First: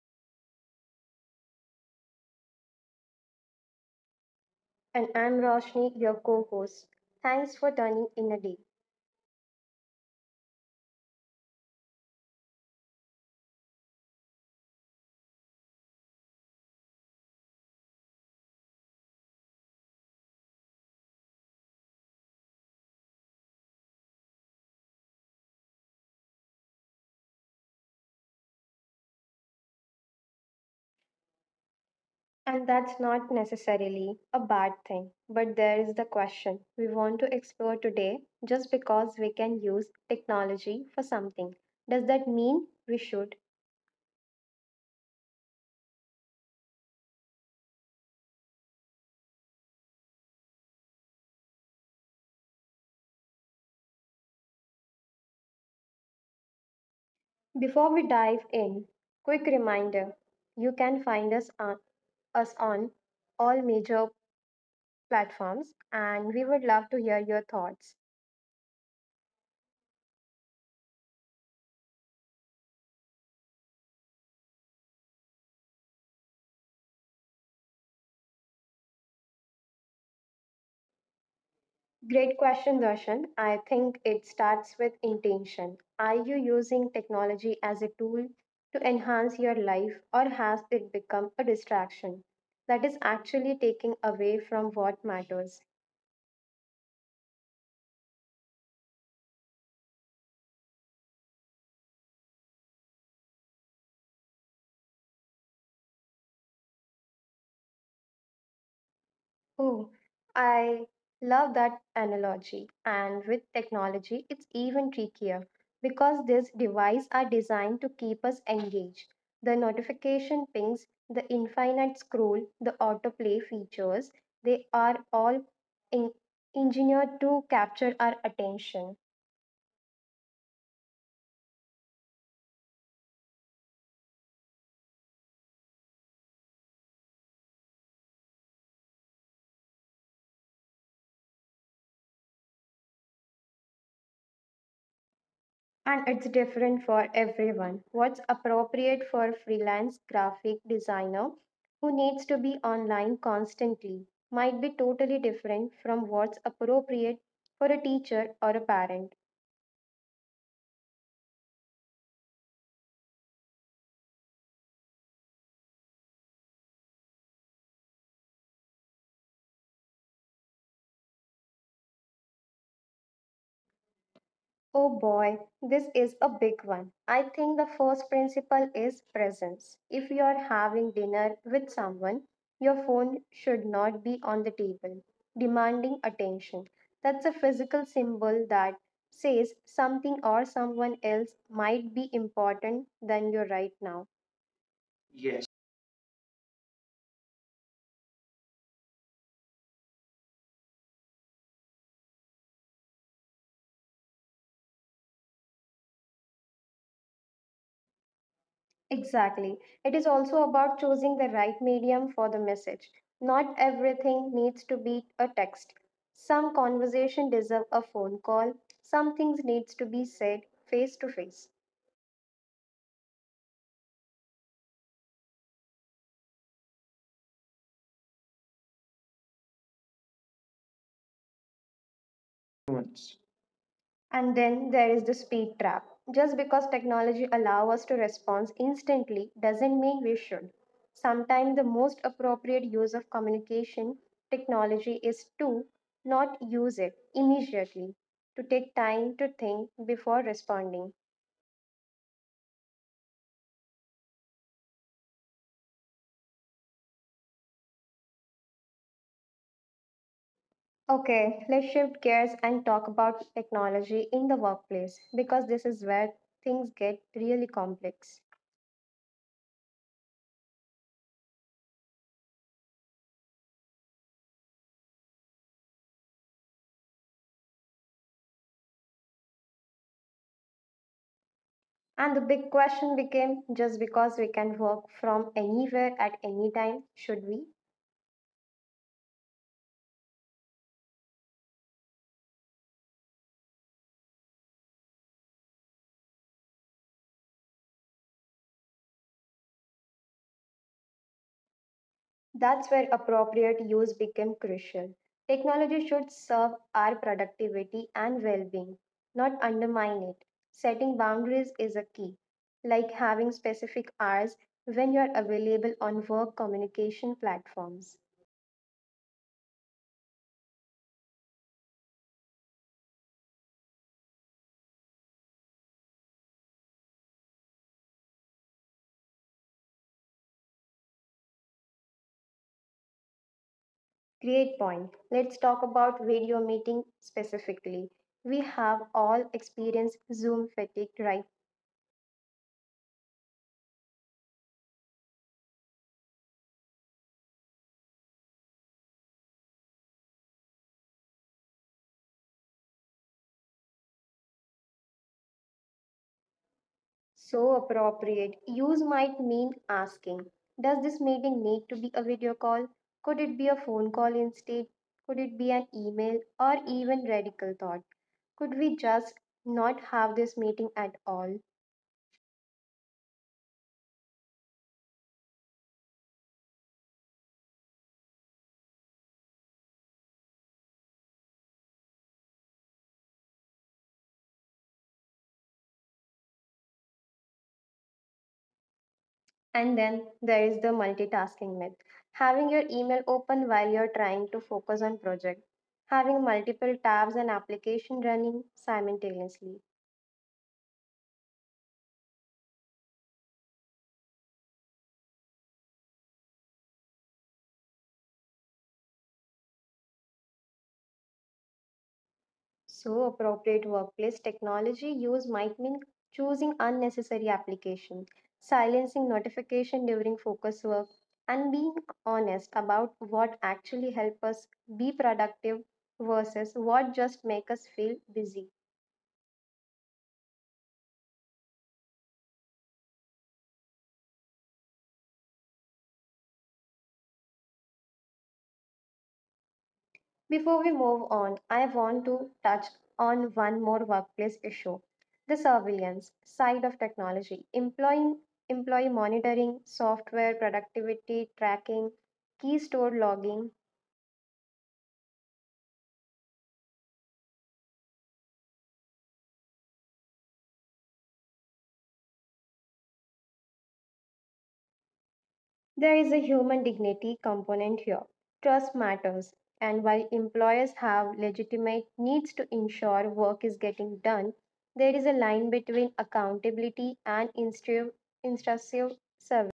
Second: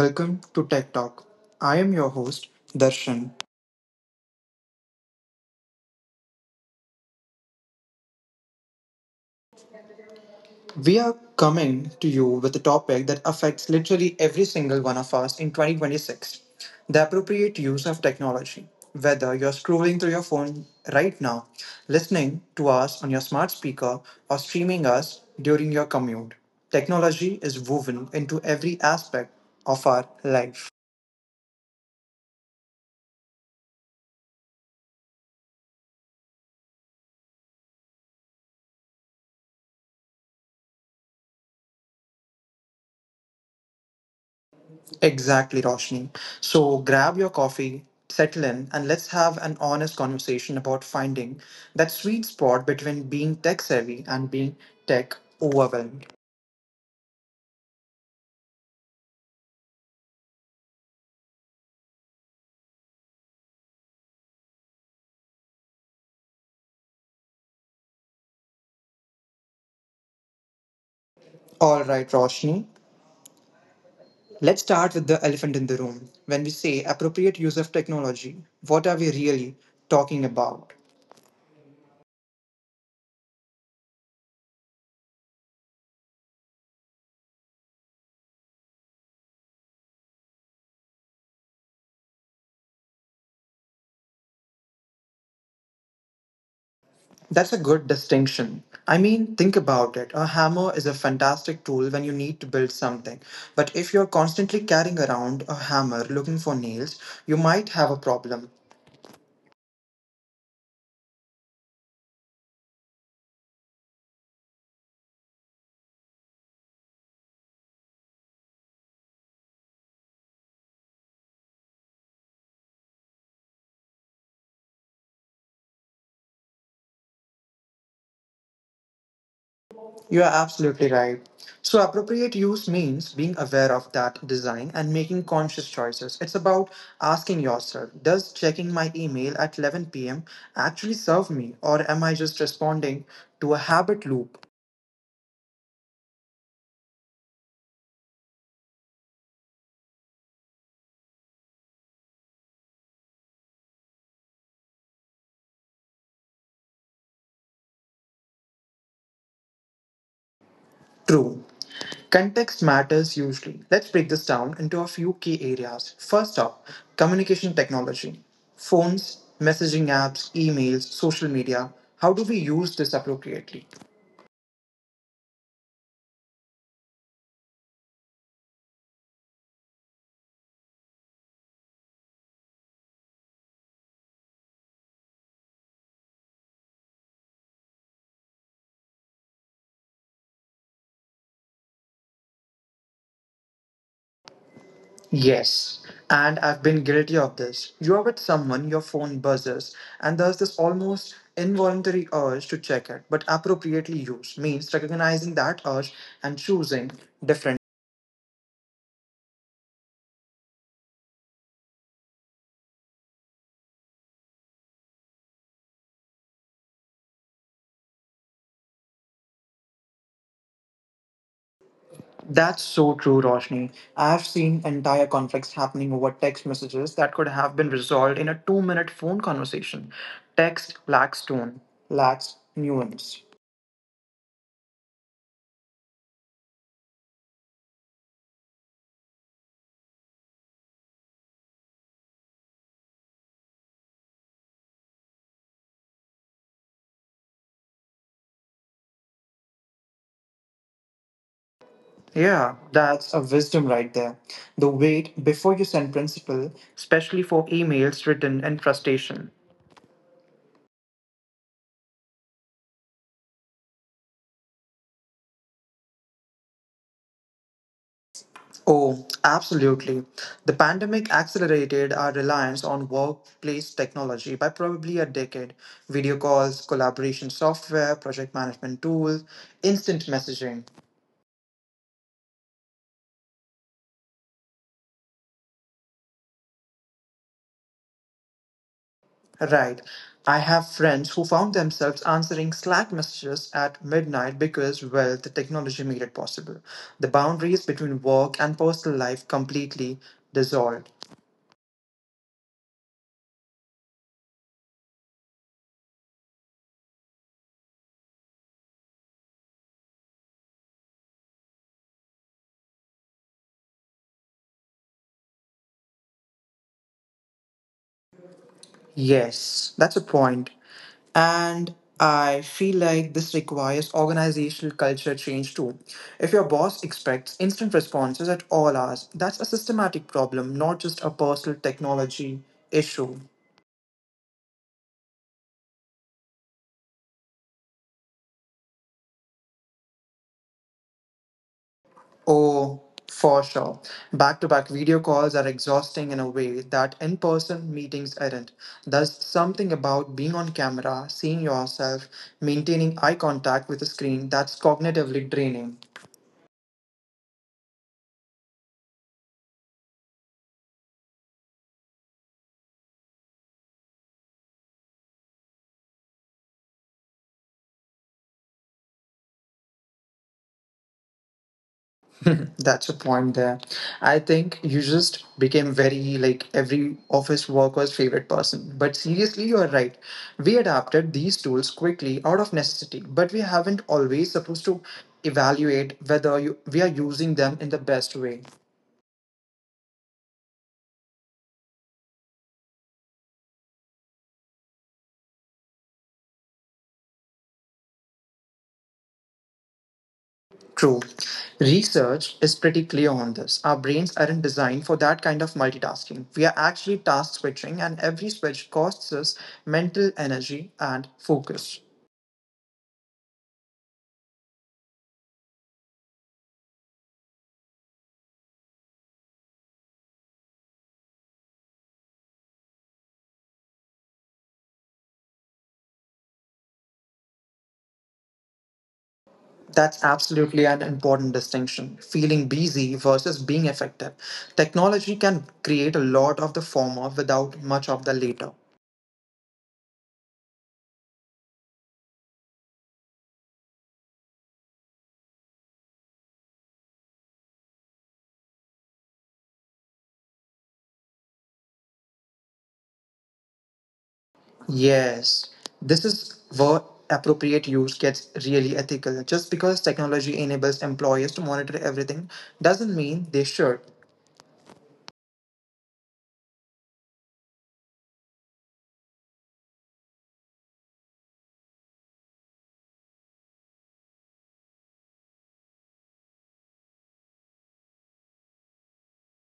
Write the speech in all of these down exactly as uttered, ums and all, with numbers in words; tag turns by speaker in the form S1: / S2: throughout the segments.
S1: welcome to Tech Talk. I am your host, Darshan.
S2: And I'm Roshni, your co host. Thanks for turning in a day.
S1: We are coming to you with a topic that affects literally every single one of us in twenty twenty-six, the appropriate use of technology. Whether you're scrolling through your phone right now, listening to us on your smart speaker, or streaming us during your commute, technology is woven into every aspect of our life.
S2: And that's not necessarily a bad thing, but there is the question we want to explore today, just because we can use technology for something. Does that mean we should?
S1: Exactly, Roshni. So grab your coffee, settle in, and let's have an honest conversation about finding that sweet spot between being tech savvy and being tech overwhelmed.
S2: Before we dive in, quick reminder, you can find us on, us on all major platforms, and we would love to hear your thoughts.
S1: All right, Roshni, let's start with the elephant in the room. When we say appropriate use of technology, what are we really talking about?
S2: Great question, Darshan. I think it starts with intention. Are you using technology as a tool to enhance your life, or has it become a distraction that is actually taking away from what matters?
S1: That's a good distinction. I mean, think about it. A hammer is a fantastic tool when you need to build something. But if you're constantly carrying around a hammer looking for nails, you might have a problem.
S2: Oh, I love that analogy. And with technology, it's even trickier because these devices are designed to keep us engaged. The notification pings, the infinite scroll, the autoplay features, they are all en- engineered to capture our attention.
S1: You are absolutely right. So, appropriate use means being aware of that design and making conscious choices. It's about asking yourself, does checking my email at eleven p m actually serve me, or am I just responding to a habit loop?
S2: And it's different for everyone. What's appropriate for a freelance graphic designer who needs to be online constantly might be totally different from what's appropriate for a teacher or a parent.
S1: True. Context matters hugely. Let's break this down into a few key areas. First up, communication technology. Phones, messaging apps, emails, social media. How do we use this appropriately?
S2: Oh boy, this is a big one. I think the first principle is presence. If you are having dinner with someone, your phone should not be on the table, demanding attention. That's a physical symbol that says something or someone else might be important than you right now. Yes.
S1: Yes, and I've been guilty of this. You're with someone, your phone buzzes, and there's this almost involuntary urge to check it, but appropriately used means recognizing that urge and choosing different.
S2: Exactly. It is also about choosing the right medium for the message. Not everything needs to be a text. Some conversation deserve a phone call. Some things needs to be said face to face.
S1: That's so true, Roshni. I've seen entire conflicts happening over text messages that could have been resolved in a two minute phone conversation. Text lacks tone, lacks
S2: Once.
S1: nuance.
S2: And then there is the speed trap. Just because technology allows us to respond instantly doesn't mean we should. Sometimes the most appropriate use of communication technology is to not use it immediately, to take time to think before responding.
S1: Yeah, that's a wisdom right there. The wait before you send principle, especially for emails written in frustration.
S2: Okay, let's shift gears and talk about technology in the workplace because this is where things get really complex.
S1: Oh, absolutely. The pandemic accelerated our reliance on workplace technology by probably a decade. Video calls, collaboration software, project management tools, instant messaging.
S2: And the big question became, just because we can work from anywhere at any time, should we?
S1: Right. I have friends who found themselves answering Slack messages at midnight because, well, the technology made it possible. The boundaries between work and personal life completely dissolved.
S2: That's where appropriate use became crucial. Technology should serve our productivity and well being, not undermine it. Setting boundaries is a key, like having specific hours when you are available on work communication platforms.
S1: Yes, that's a point. And I feel like this requires organizational culture change too. If your boss expects instant responses at all hours, that's a systematic problem, not just a personal technology issue.
S2: Great point. Let's talk about video meeting specifically. We have all experienced Zoom fatigue, right?
S1: Oh, for sure. Back to back video calls are exhausting in a way that in person meetings aren't. There's something about being on camera, seeing yourself, maintaining eye contact with a screen that's cognitively draining.
S2: So appropriate. Use might mean asking. Does this meeting need to be a video call? Could it be a phone call instead? Could it be an email, or even radical thought, could we just not have this meeting at all?
S1: That's a point there. I think you just became very like every office worker's favorite person. But seriously, you are right. We adapted these tools quickly out of necessity, but we haven't always supposed to evaluate whether you, we are using them in the best way.
S2: And then there is the multitasking myth. Having your email open while you're trying to focus on project. Having multiple tabs and application running simultaneously.
S1: True. Research is pretty clear on this. Our brains aren't designed for that kind of multitasking. We are actually task switching, and every switch costs us mental energy and focus.
S2: So, appropriate workplace technology use might mean choosing unnecessary applications, silencing notification during focus work, and being honest about what actually help us be productive versus what just make us feel busy.
S1: That's absolutely an important distinction. Feeling busy versus being effective. Technology can create a lot of the former without much of the later.
S2: Before we move on, I want to touch on one more workplace issue. The surveillance side of technology, employing employee monitoring, software productivity tracking, key store logging.
S1: Yes, this is where appropriate use gets really ethical. Just because technology enables employers to monitor everything doesn't mean they should.
S2: There is a human dignity component here. Trust matters, and while employers have legitimate needs to ensure work is getting done, there is a line between accountability and instru- intrusive service.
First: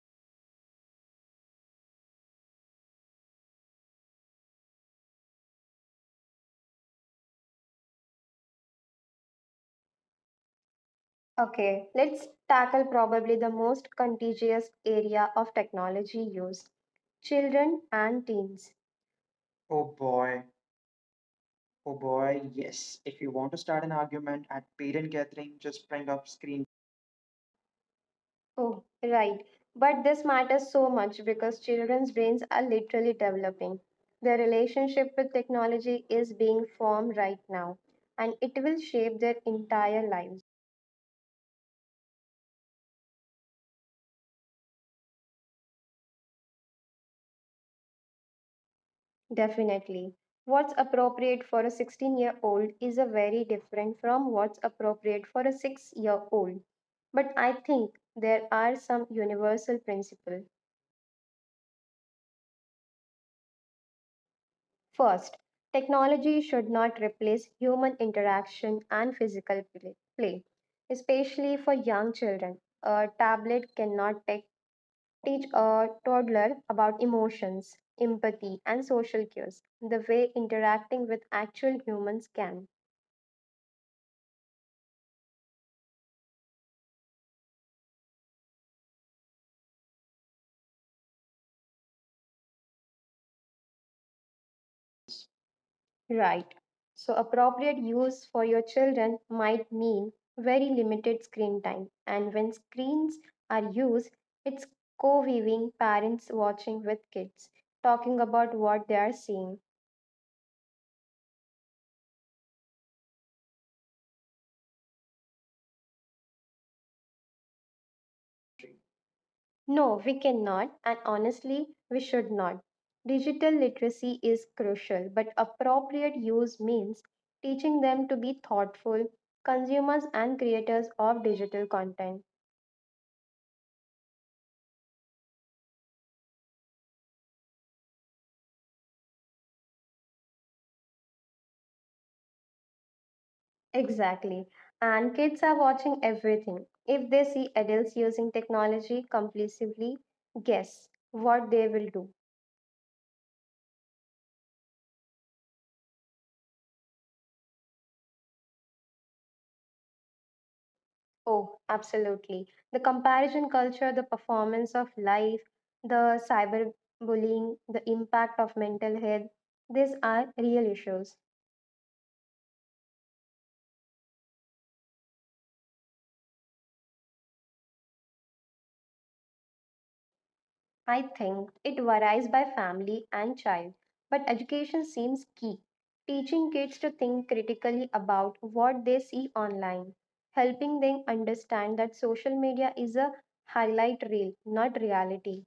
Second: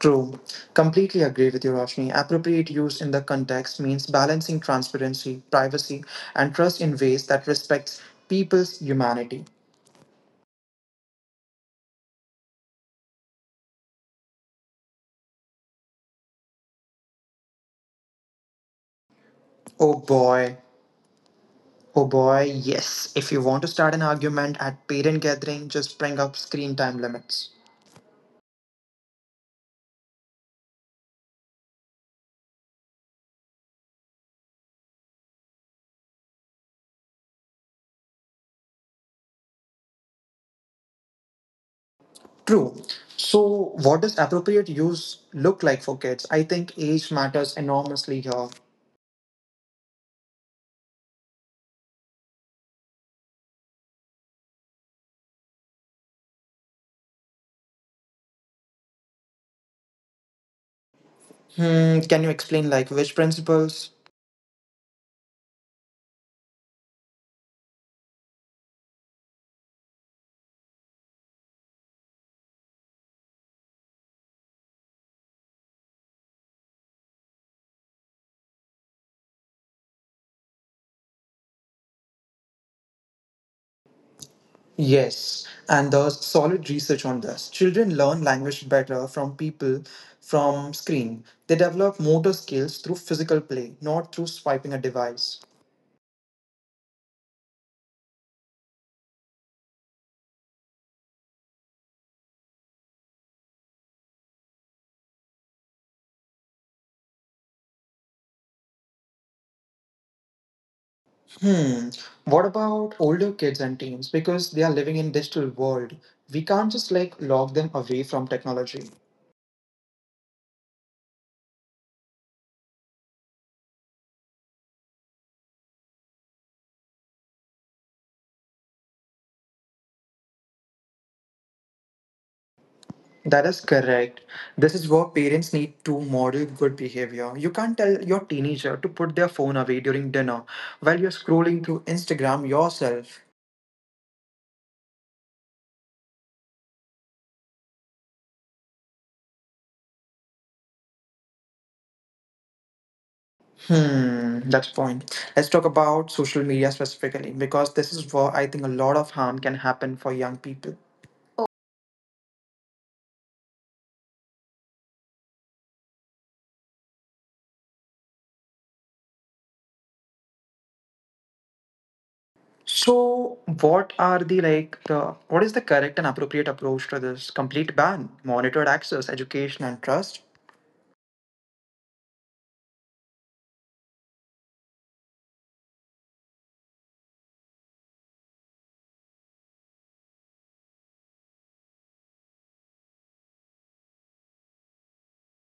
S1: True. Completely agree with you, Roshni. Appropriate use in the context means balancing transparency, privacy, and trust in ways that respects people's humanity.
S2: Okay, let's tackle probably the most contagious area of technology use, children and teens. Oh
S1: Oh
S2: boy,
S1: boy.
S2: oh
S1: Oh
S2: boy,
S1: boy,
S2: yes.
S1: yes.
S2: If
S1: If
S2: you
S1: you
S2: want to
S1: want to
S2: start
S1: start
S2: an
S1: an
S2: argument
S1: argument
S2: at
S1: at
S2: parent
S1: parent
S2: gathering,
S1: gathering,
S2: just
S1: just
S2: bring
S1: bring
S2: up
S1: up
S2: screen.
S1: screen time limits.
S2: Oh, right. But this matters so much because children's brains are literally developing. Their relationship with technology is being formed right now, and it will shape their entire lives.
S1: True. So, what does appropriate use look like for kids? I think age matters enormously here.
S2: Definitely. What's appropriate for a sixteen year old is a very different from what's appropriate for a six year old. But I think there are some universal principles.
S1: Hmm, can you explain like which principles?
S2: First, technology should not replace human interaction and physical pl- play, especially for young children. A tablet cannot te- teach a toddler about emotions, empathy, and social cues the way interacting with actual humans can.
S1: Yes, and there's solid research on this. Children learn language better from people from screen. They develop motor skills through physical play, not through swiping a device.
S2: Right. So, appropriate use for your children might mean very limited screen time. And when screens are used, it's co viewing, parents watching with kids, talking about what they are seeing.
S1: Hmm. What about older kids and teens? Because they are living in digital world. We can't just like lock them away from technology.
S2: No, we cannot, and honestly, we should not. Digital literacy is crucial, but appropriate use means teaching them to be thoughtful consumers and creators of digital content.
S1: That is correct. This is where parents need to model good behavior. You can't tell your teenager to put their phone away during dinner while you're scrolling through Instagram yourself.
S2: Exactly. And kids are watching everything. If they see adults using technology compulsively, guess what they will do.
S1: Hmm, that's the point. Let's talk about social media specifically because this is where I think a lot of harm can happen for young people.
S2: Oh, absolutely. The comparison culture, the performance of life, the cyberbullying, the impact of mental health, these are real issues.
S1: So, what are the like the what is the correct and appropriate approach to this complete ban, monitored access, education, and trust?
S2: I think it varies by family and child, but education seems key. Teaching kids to think critically about what they see online, helping them understand that social media is a highlight reel, not reality.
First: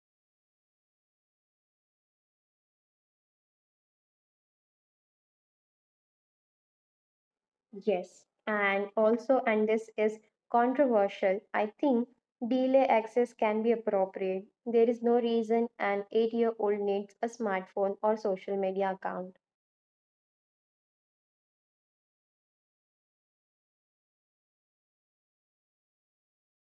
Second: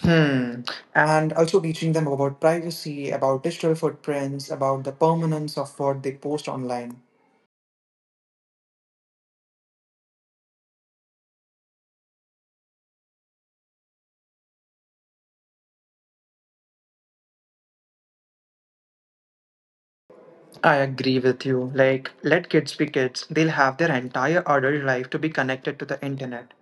S1: Hmm. And also teaching them about privacy, about digital footprints, about the permanence of what they post online.
S2: Yes, and also, and this is controversial, I think delay access can be appropriate. There is no reason an eight year old needs a smartphone or social media account.
S1: I agree with you. Like, let kids be kids. They'll have their entire adult life to be connected to the internet.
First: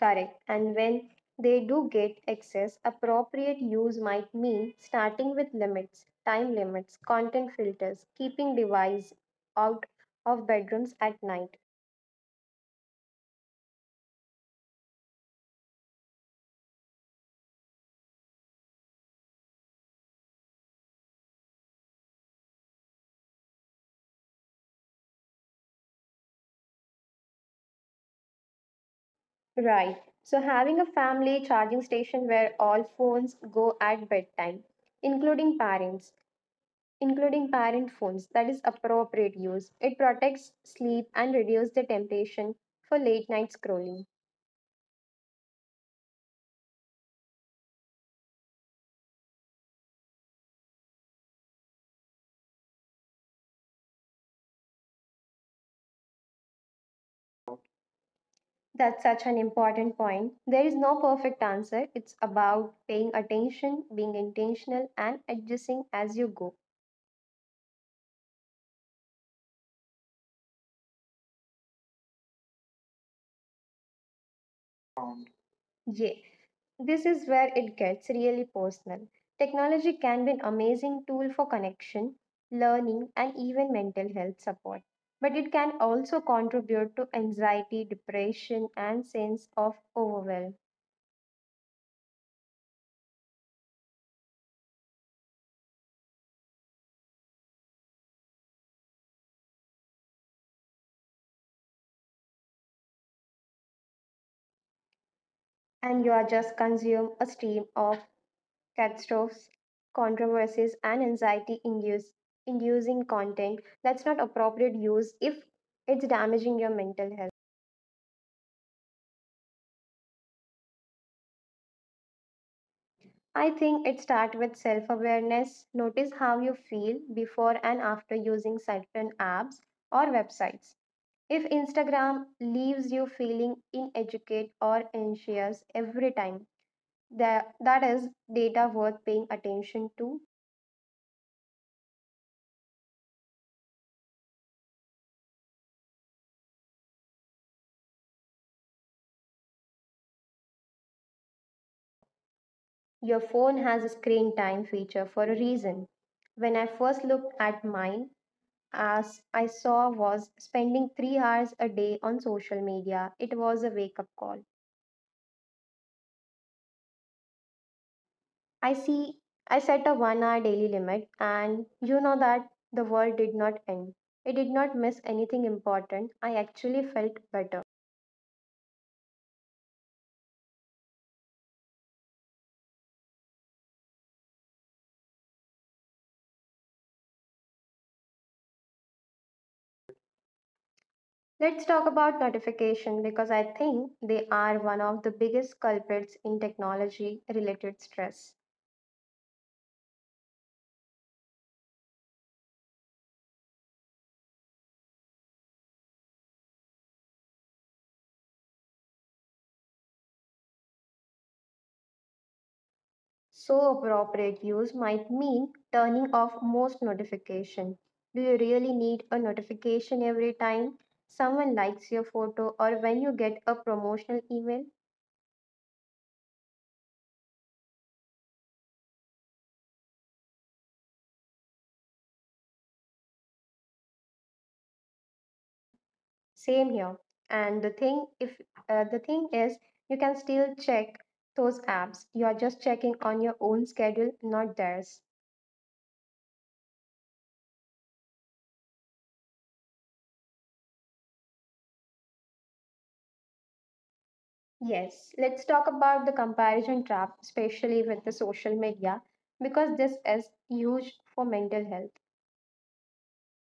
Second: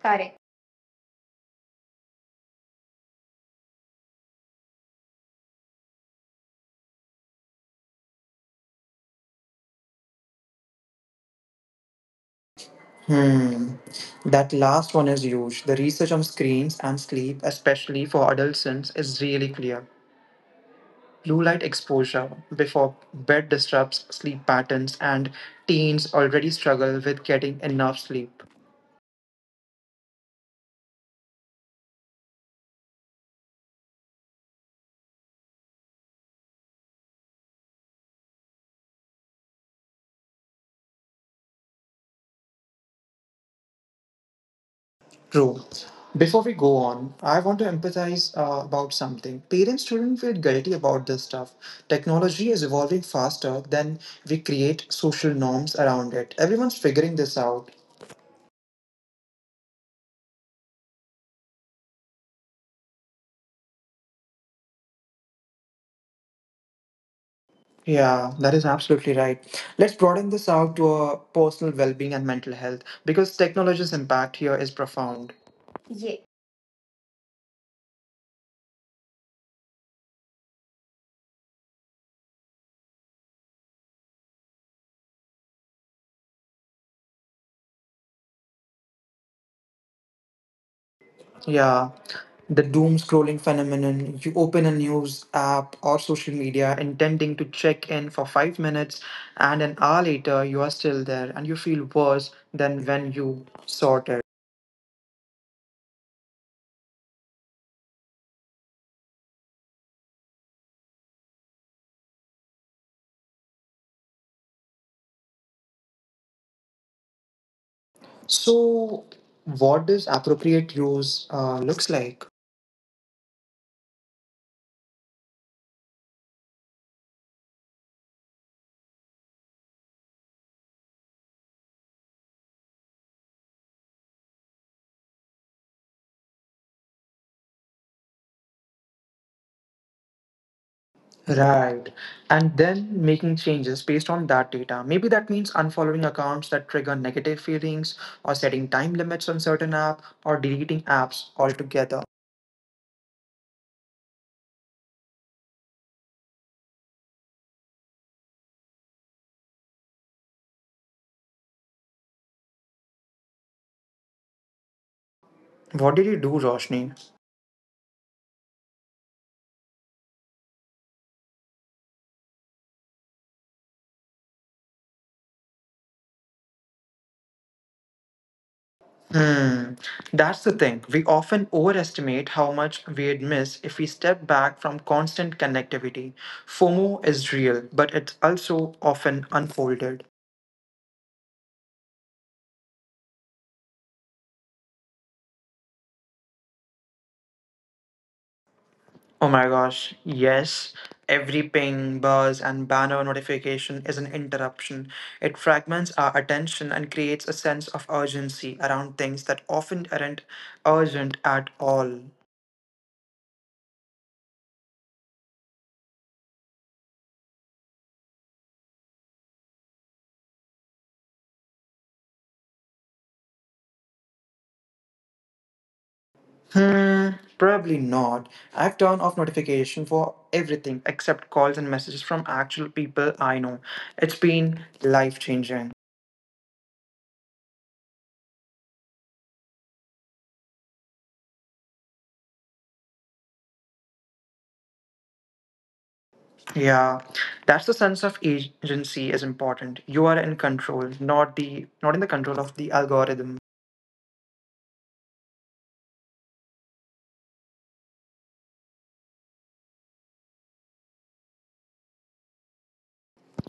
S1: Correct.
S2: And when they do get access, appropriate use might mean starting with limits, time limits, content filters, keeping device out of bedrooms at night.
S1: Hmm. That last one is huge. The research on screens and sleep, especially for adolescents, is really clear. Blue light exposure before bed disrupts sleep patterns, and teens already struggle with getting enough sleep.
S2: Right. So having a family charging station where all phones go at bedtime, including parents, including parent phones, that is appropriate use. It protects sleep and reduces the temptation for late night scrolling.
S1: True. Before we go on, I want to empathize uh, about something. Parents shouldn't feel guilty about this stuff. Technology is evolving faster than we create social norms around it. Everyone's figuring this out.
S2: That's such an important point. There is no perfect answer. It's about paying attention, being intentional, and adjusting as you go.
S1: Yeah, that is absolutely right. Let's broaden this out to uh, personal well being and mental health because technology's impact here is profound.
S2: Yeah,
S1: Yeah.
S2: this is where it gets really personal. Technology can be an amazing tool for connection, learning, and even mental health support. But it can also contribute to anxiety, depression, and sense of overwhelm.
S1: Yeah, the doom scrolling phenomenon. You open a news app or social media intending to check in for five minutes, and an hour later, you are still there and you feel worse than when you sought it.
S2: And you are just consume a stream of catastrophes, controversies, and anxiety induce, inducing content that's not appropriate use if it's damaging your mental health.
S1: So, what does appropriate use uh, looks like?
S2: I think it starts with self awareness. Notice how you feel before and after using certain apps or websites. If Instagram leaves you feeling inadequate or anxious every time, that, that is data worth paying attention to.
S1: Right. And then making changes based on that data. Maybe that means unfollowing accounts that trigger negative feelings, or setting time limits on certain app, or deleting apps altogether.
S2: Your phone has a screen time feature for a reason. When I first looked at mine, as I saw was spending three hours a day on social media, it was a wake up call.
S1: What did you do, Roshni?
S2: I see I set a one hour daily limit, and you know that the world did not end. It did not miss anything important. I actually felt better.
S1: Hmm, that's the thing. We often overestimate how much we'd miss if we step back from constant connectivity. FOMO is real, but it's also often unfolded.
S2: Let's talk about notification because I think they are one of the biggest culprits in technology related stress.
S1: Oh my gosh, yes. Every ping, buzz, and banner notification is an interruption. It fragments our attention and creates a sense of urgency around things that often aren't urgent at all.
S2: So appropriate use might mean turning off most notification. Do you really need a notification every time someone likes your photo or when you get a promotional email?
S1: Hmm, probably not. I've turned off notification for everything except calls and messages from actual people I know. It's been life changing.
S2: Same here. And the thing if uh, the thing is you can still check those apps. You are just checking on your own schedule, not theirs.
S1: Yeah, that's the sense of agency is important. You are in control, not the not in the control of the algorithm.
S2: Yes, let's talk about the comparison trap, especially with the social media, because this is huge for mental health.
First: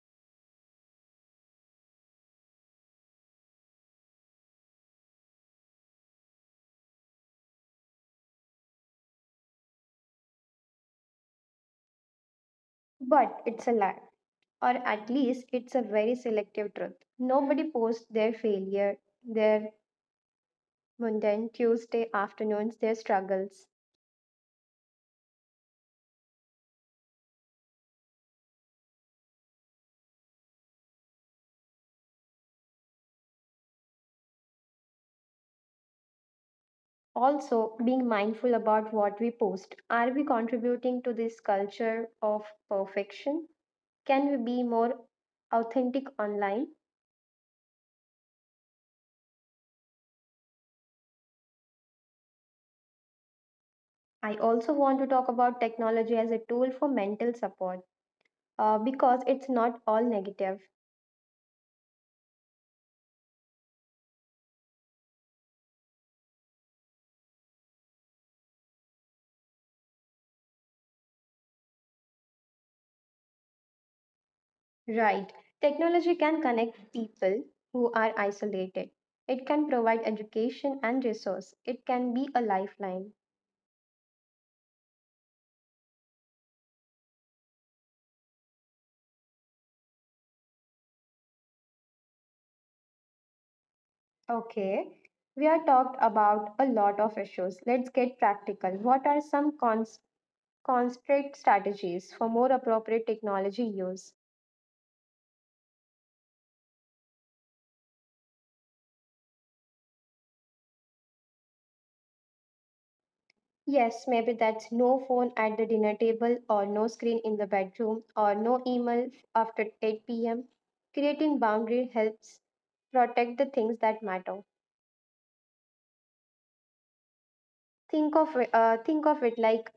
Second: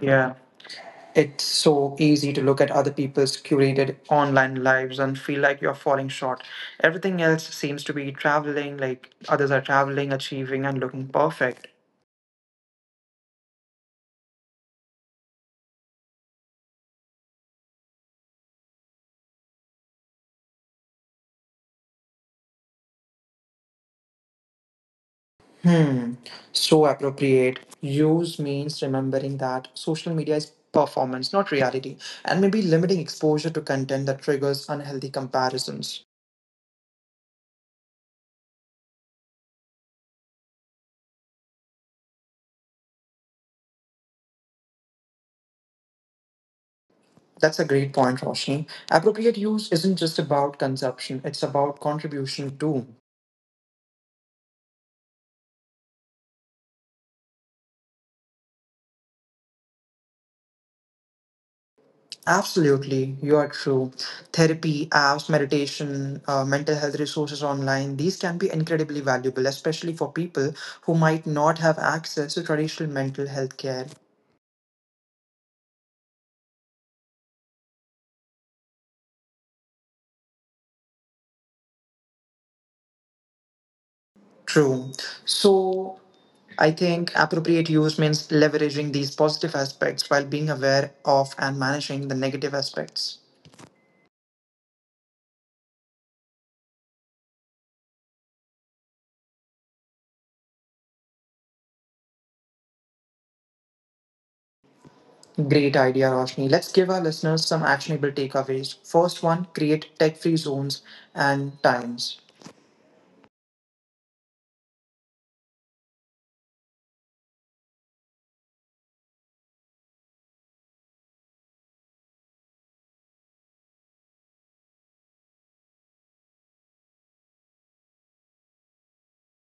S1: Yeah. It's so easy to look at other people's curated online lives and feel like you're falling short. Everything else seems to be traveling, like others are traveling, achieving, and looking perfect.
S2: But it's a lie. Or at least it's a very selective truth. Nobody posts their failure, their mundane Tuesday afternoons, their struggles.
S1: Hmm. So appropriate. Use means remembering that social media is performance, not reality, and maybe limiting exposure to content that triggers unhealthy comparisons.
S2: Also, being mindful about what we post. Are we contributing to this culture of perfection? Can we be more authentic online?
S1: That's a great point, Roshni. Appropriate use isn't just about consumption, it's about contribution too.
S2: I also want to talk about technology as a tool for mental support uh, because it's not all negative.
S1: Absolutely, you are true. Therapy, apps, meditation, uh, mental health resources online, these can be incredibly valuable, especially for people who might not have access to traditional mental health care.
S2: Right. Technology can connect people who are isolated. It can provide education and resource. It can be a lifeline.
S1: True. So I think appropriate use means leveraging these positive aspects while being aware of and managing the negative aspects.
S2: Okay. We are talked about a lot of issues. Let's get practical. What are some cons- concrete strategies for more appropriate technology use?
S1: Great idea, Roshni. Let's give our listeners some actionable takeaways. First one, create tech free zones and times.
S2: Yes, maybe that's no phone at the dinner table, or no screen in the bedroom, or no email after eight p m. Creating boundary helps protect the things that matter. Think of it- uh, think of it like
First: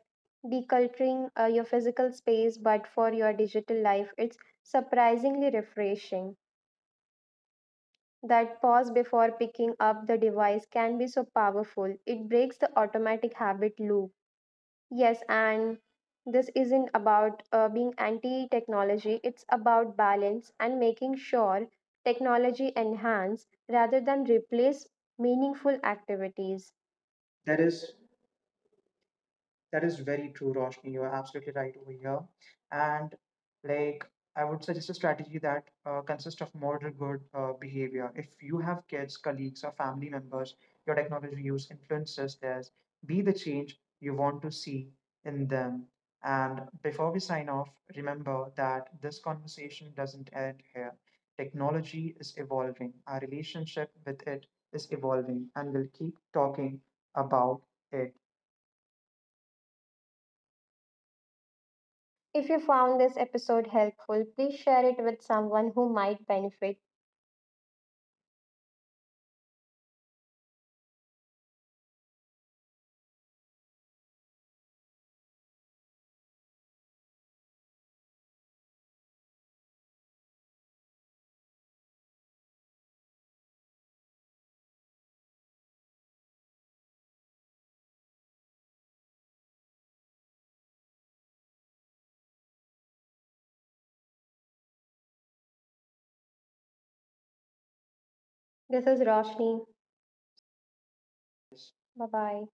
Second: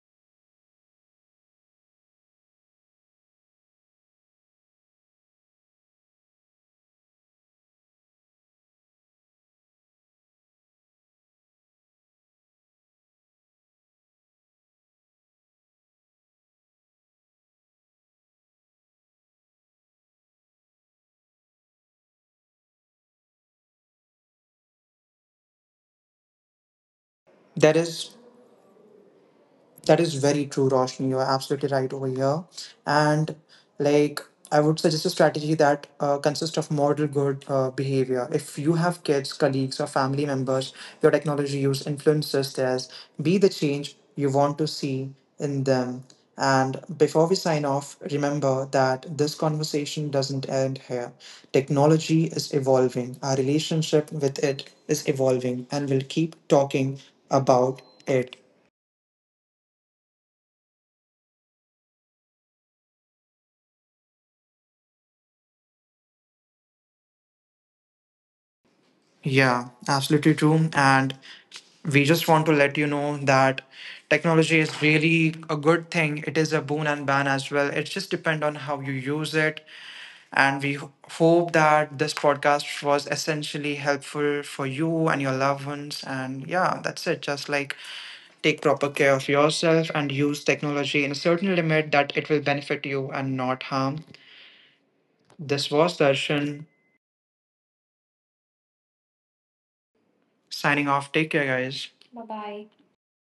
S2: deculturing uh, your physical space, but for your digital life, it's surprisingly refreshing. That pause before picking up the device can be so powerful. It breaks the automatic habit loop. Yes, and this isn't about uh, being anti technology, it's about balance and making sure technology enhance rather than replace meaningful activities. That
S1: There
S2: is
S1: is
S2: That
S1: That
S2: is
S1: is
S2: very
S1: very
S2: true,
S1: true,
S2: Roshni.
S1: Roshni.
S2: You're
S1: You're
S2: absolutely
S1: absolutely
S2: right
S1: right
S2: over
S1: over
S2: here.
S1: here.
S2: And
S1: And
S2: like,
S1: like,
S2: I
S1: I
S2: would
S1: would
S2: suggest a
S1: suggest a
S2: strategy
S1: strategy
S2: that
S1: that
S2: uh,
S1: uh,
S2: consists
S1: consists
S2: of
S1: of
S2: moral
S1: model
S2: good
S1: good
S2: uh,
S1: uh,
S2: behavior.
S1: behavior.
S2: If
S1: If
S2: you
S1: you
S2: have
S1: have
S2: kids,
S1: kids,
S2: colleagues, or
S1: colleagues, or
S2: family
S1: family
S2: members,
S1: members,
S2: your
S1: your
S2: technology
S1: technology
S2: use
S1: use
S2: influences
S1: influences
S2: theirs.
S1: theirs.
S2: Be
S1: Be
S2: the
S1: the change
S2: change
S1: you
S2: you
S1: want
S2: want
S1: to
S2: to
S1: see
S2: see
S1: in
S2: in
S1: them.
S2: them.
S1: And
S2: And
S1: before we
S2: before we
S1: sign
S2: sign
S1: off,
S2: off,
S1: remember
S2: remember
S1: that this
S2: that this
S1: conversation doesn't
S2: conversation
S1: end
S2: doesn't
S1: here.
S2: end here.
S1: Technology is
S2: Technology is
S1: evolving, our
S2: evolving, our
S1: relationship with it
S2: relationship
S1: is
S2: with it
S1: evolving,
S2: is
S1: and we'll keep
S2: evolving, and we'll
S1: talking
S2: keep
S1: about
S2: talking
S1: it.
S2: about it. If you found this episode helpful, please share it with someone who might benefit.
S1: Yeah, absolutely true. And we just want to let you know that technology is really a good thing. It is a boon and ban as well. It just depends on how you use it. And we ho- hope that this podcast was essentially helpful for you and your loved ones. And yeah, that's it. Just like take proper care of yourself and use technology in a certain limit that it will benefit you and not harm. This was Darshan
S2: This is Roshni.
S1: signing off. Take care, guys. Bye bye.
S2: Bye bye.